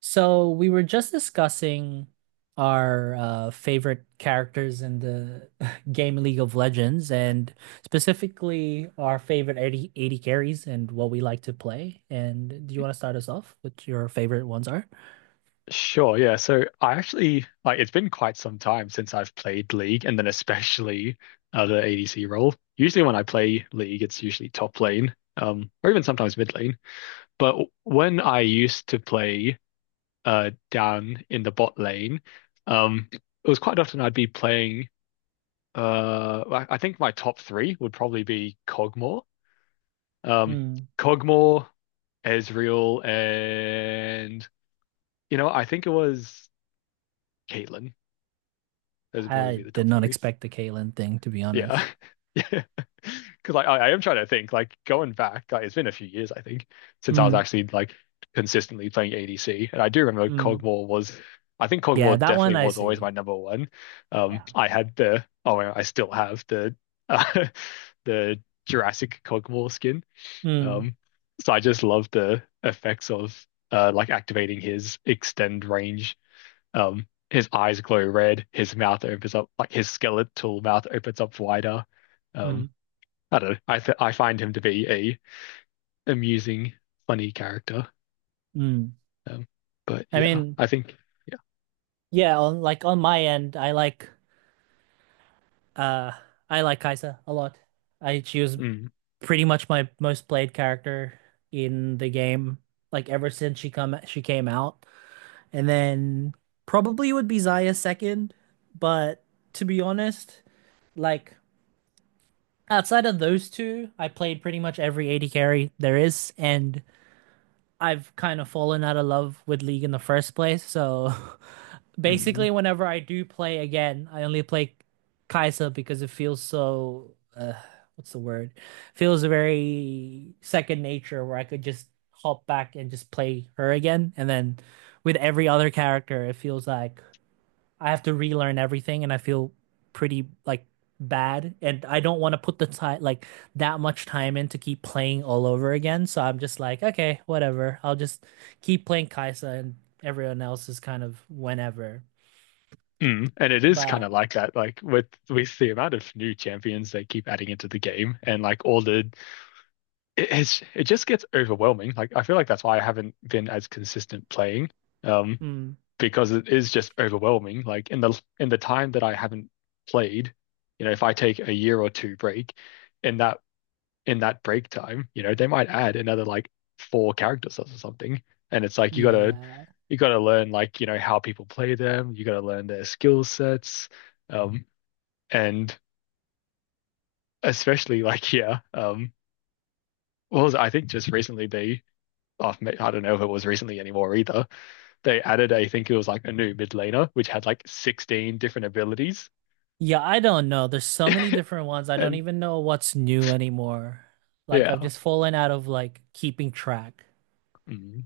So we were just discussing our favorite characters in the game League of Legends, and specifically our favorite eighty carries and what we like to play. And do you want to start us off? What your favorite ones are? Sure, yeah. So I actually it's been quite some time since I've played League and then especially the ADC role. Usually when I play League, it's usually top lane, or even sometimes mid lane. But when I used to play down in the bot lane, it was quite often I'd be playing I think my top three would probably be Kog'Maw. Um Hmm. Kog'Maw, Ezreal, and I think it was Caitlyn. Those would probably be I the did top not three. expect the Caitlyn thing, to be honest. Yeah. Yeah. Because like I am trying to think, like going back, like it's been a few years, I think, since I was Mm, actually like consistently playing ADC. And I do remember mm. Cogmore was I think Yeah, Cogmore that one definitely I was always see. my number one. Yeah. I had the oh I still have the uh, the Jurassic Cogmore skin. Mm, Um so I just love the effects of like activating his extend range, his eyes glow red, his mouth opens up, like his skeletal mouth opens up wider. mm, Um, I don't know. I find him to be a amusing, funny character. mm. Um, but I yeah, mean, I think yeah. yeah, on, like on my end, Uh, I like Kai'Sa a lot. I she was Mm, pretty much my most played character in the game, like ever since she came out. And then probably would be Xayah second, but to be honest, like outside of those two, I played pretty much every AD carry there is, and I've kind of fallen out of love with League in the first place, so mm, basically whenever I do play again, I only play Kai'Sa because it feels so, what's the word? Feels very second nature where I could just hop back and just play her again. And then with every other character, it feels like I have to relearn everything and I feel pretty, like, bad, and I don't want to put the time like that much time in to keep playing all over again. So I'm just like, okay, whatever. I'll just keep playing Kai'Sa and everyone else is kind of whenever. mm. And it is kind But of like that, like with the amount of new champions they keep adding into the game, and like all the it just gets overwhelming. Like I feel like that's why I haven't been as consistent playing. Um, mm, because it is just overwhelming. Like in the time that I haven't played, you know, if I take a year or two break, in that in that break time, you know, they might add another like four character sets or something. And it's like yeah. you gotta learn, like, you know, how people play them, you gotta learn their skill sets. Um and Especially like yeah, what was it? I think just recently oh, I don't know if it was recently anymore either. They added, I think it was like a new mid laner, which had like 16 different abilities. Yeah, I don't know. There's so many different ones. I don't And even know what's new anymore. Like I've yeah. just fallen out of, like, keeping track. Mm,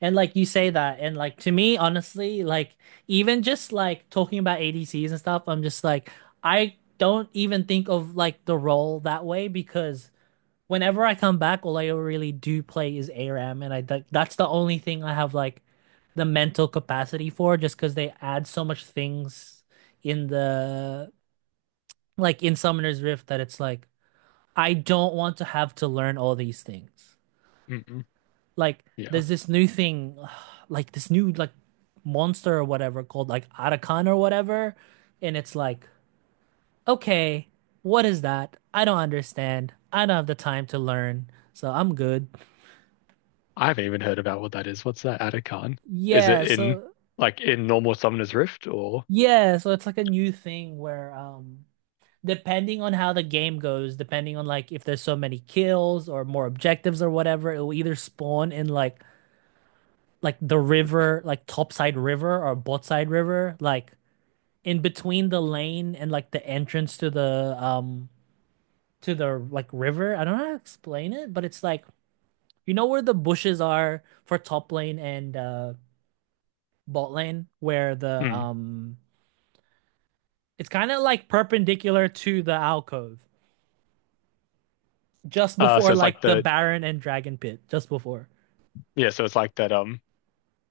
And like you say that, and like to me, honestly, like even just like talking about ADCs and stuff, I'm just like I don't even think of like the role that way because whenever I come back, all I really do play is ARAM, and that's the only thing I have like the mental capacity for, just because they add so much things in the like in Summoner's Rift that it's like I don't want to have to learn all these things. mm, Like yeah. there's this new thing, like this new like monster or whatever called like Arakan or whatever, and it's like okay, what is that? I don't understand. I don't have the time to learn, so I'm good. I haven't even heard about what that is. What's that Atacon? Is it Yeah, in so like in normal Summoner's Rift or yeah, so it's like a new thing where depending on how the game goes, depending on like if there's so many kills or more objectives or whatever, it will either spawn in like the river, like topside river or bot side river, like in between the lane and like the entrance to the, to the, like, river. I don't know how to explain it, but it's like you know where the bushes are for top lane and bot lane where the mm. It's kind of like perpendicular to the alcove, just so before it's like like the the Baron and Dragon Pit, just before. yeah, so it's like that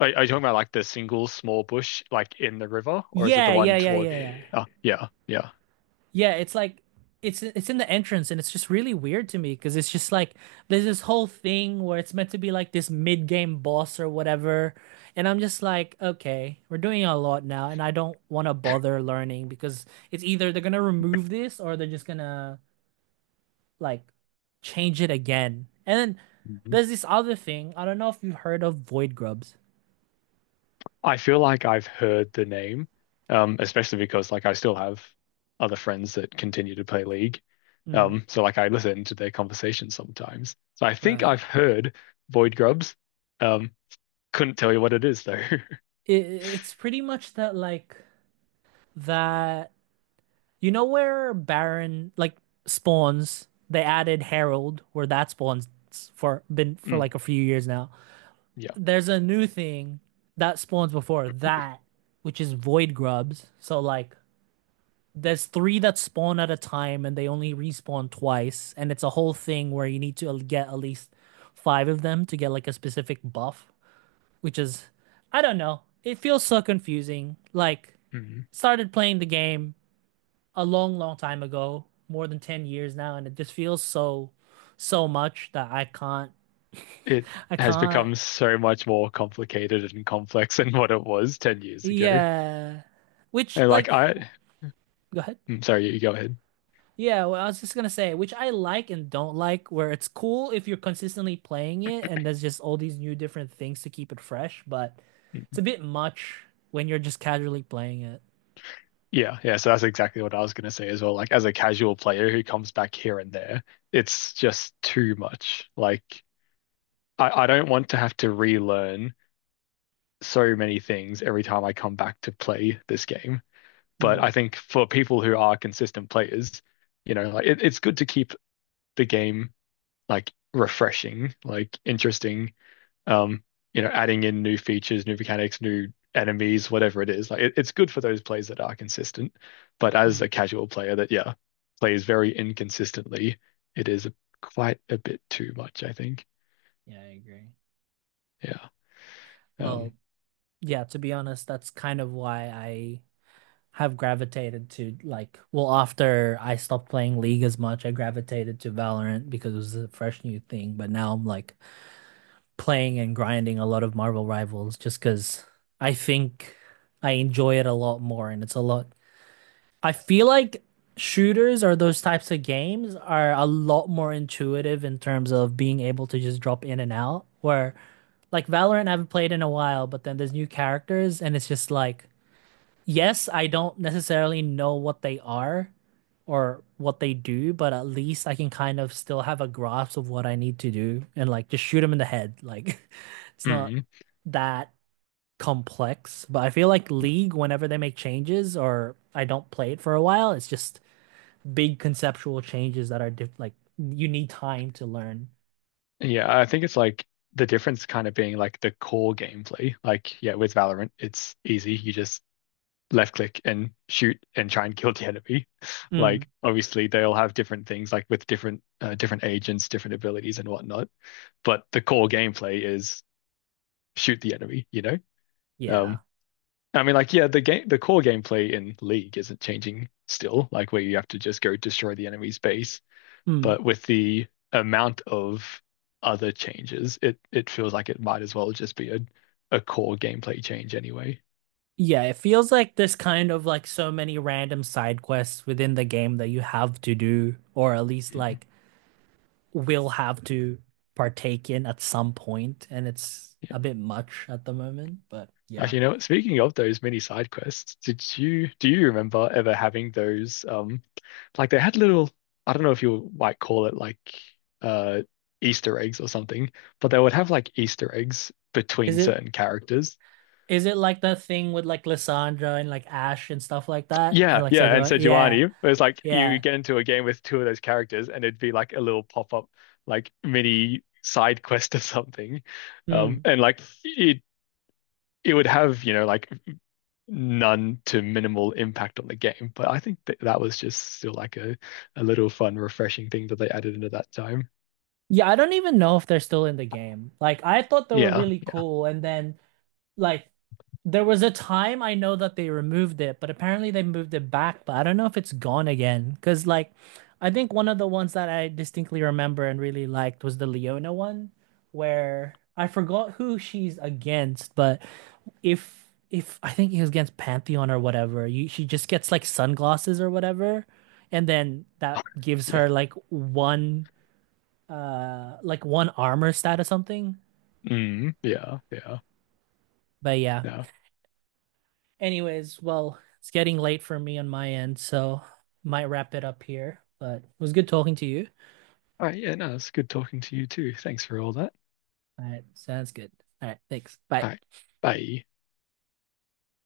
are you talking about like the single small bush like in the river or is it the Yeah, yeah, one yeah, yeah, toward yeah. oh yeah, yeah. Yeah, it's like it's in the entrance and it's just really weird to me because it's just like there's this whole thing where it's meant to be like this mid-game boss or whatever, and I'm just like okay, we're doing a lot now, and I don't want to bother learning because it's either they're gonna remove this or they're just gonna, like, change it again. And then Mm-hmm. there's this other thing. I don't know if you've heard of void grubs. I feel like I've heard the name, especially because like I still have other friends that continue to play League. Mm. So like I listen to their conversations sometimes. So I think Right? I've heard Void Grubs. Um, couldn't tell you what it is though. It's pretty much that, like, that you know where Baron like spawns, they added Herald where that spawns for Mm, like a few years now. yeah. There's a new thing that spawns before that, which is void grubs. So like there's three that spawn at a time and they only respawn twice, and it's a whole thing where you need to get at least five of them to get like a specific buff, which is, I don't know. It feels so confusing. Like Mm. started playing the game a long, long time ago, more than 10 years now, and it just feels so much that I can't, It I has can't become so much more complicated and complex than what it was 10 years ago. Yeah. Which, And like, like I, go ahead. mm, sorry, you go ahead. Yeah, well, I was just gonna say, which I like and don't like, where it's cool if you're consistently playing it and there's just all these new different things to keep it fresh, but it's a bit much when you're just casually playing it. Yeah, yeah. So that's exactly what I was going to say as well. Like, as a casual player who comes back here and there, it's just too much. Like, I don't want to have to relearn so many things every time I come back to play this game. But I Mm, think for people who are consistent players, like it's good to keep the game like refreshing, like interesting, um, adding in new features, new mechanics, new enemies, whatever it is. Like it's good for those plays that are consistent. But as mm. a casual player that, yeah, plays very inconsistently, it is quite a bit too much, I think. Yeah, I agree. Yeah. Um, Well, yeah, to be honest, that's kind of why I have gravitated to like, well, after I stopped playing League as much, I gravitated to Valorant because it was a fresh new thing, but now I'm like playing and grinding a lot of Marvel Rivals just because I think I enjoy it a lot more and it's a lot. I feel like shooters or those types of games are a lot more intuitive in terms of being able to just drop in and out. Where like Valorant, I haven't played in a while, but then there's new characters and it's just like, yes, I don't necessarily know what they are or what they do, but at least I can kind of still have a grasp of what I need to do and like just shoot them in the head. Like, it's not mm. that complex, but I feel like League, whenever they make changes or I don't play it for a while, it's just big conceptual changes that are diff like you need time to learn. Yeah, I think it's like the difference kind of being like the core gameplay. Like, yeah, with Valorant, it's easy. You just left click and shoot and try and kill the enemy. Mm. Like, obviously, they all have different things, like with different different agents, different abilities, and whatnot. But the core gameplay is shoot the enemy, you know? Yeah. Um, I mean, like, yeah, the core gameplay in League isn't changing still, like where you have to just go destroy the enemy's base. Mm. But with the amount of other changes, it feels like it might as well just be a core gameplay change anyway. Yeah, it feels like there's kind of like so many random side quests within the game that you have to do, or at least, Mm-hmm. like, will have to partake in at some point, and it's a bit much at the moment, but yeah. Actually, you know what? Speaking of those mini side quests, did you do you remember ever having those? Like they had I don't know if you might call it like uh Easter eggs or something, but they would have like Easter eggs Is between it, certain characters. Like the thing with like Lissandra and like Ash and stuff like that? And Yeah, like yeah, and Sejuani? Yeah, Sejuani, it was like you yeah. get into a game with two of those characters, and it'd be like a little pop up, like mini side quest or something, Hmm. and like it would have, you know, like none to minimal impact on the game. But I think that that was just still like a little fun, refreshing thing that they added into that time. Yeah, I don't even know if they're still in the game. Like I thought they were Yeah, really yeah, cool, and then, like, there was a time I know that they removed it, but apparently they moved it back, but I don't know if it's gone again. Because, like, I think one of the ones that I distinctly remember and really liked was the Leona one, where I forgot who she's against, but if if I think it was against Pantheon or whatever, she just gets like sunglasses or whatever, and then that gives yeah. her like one armor stat or something. Mm, yeah, yeah, But yeah. yeah. Anyways, well, it's getting late for me on my end, so might wrap it up here. But it was good talking to you. All right, yeah, no, it's good talking to you too. Thanks for all that. All right, sounds good. All right, thanks. Bye. All right, bye.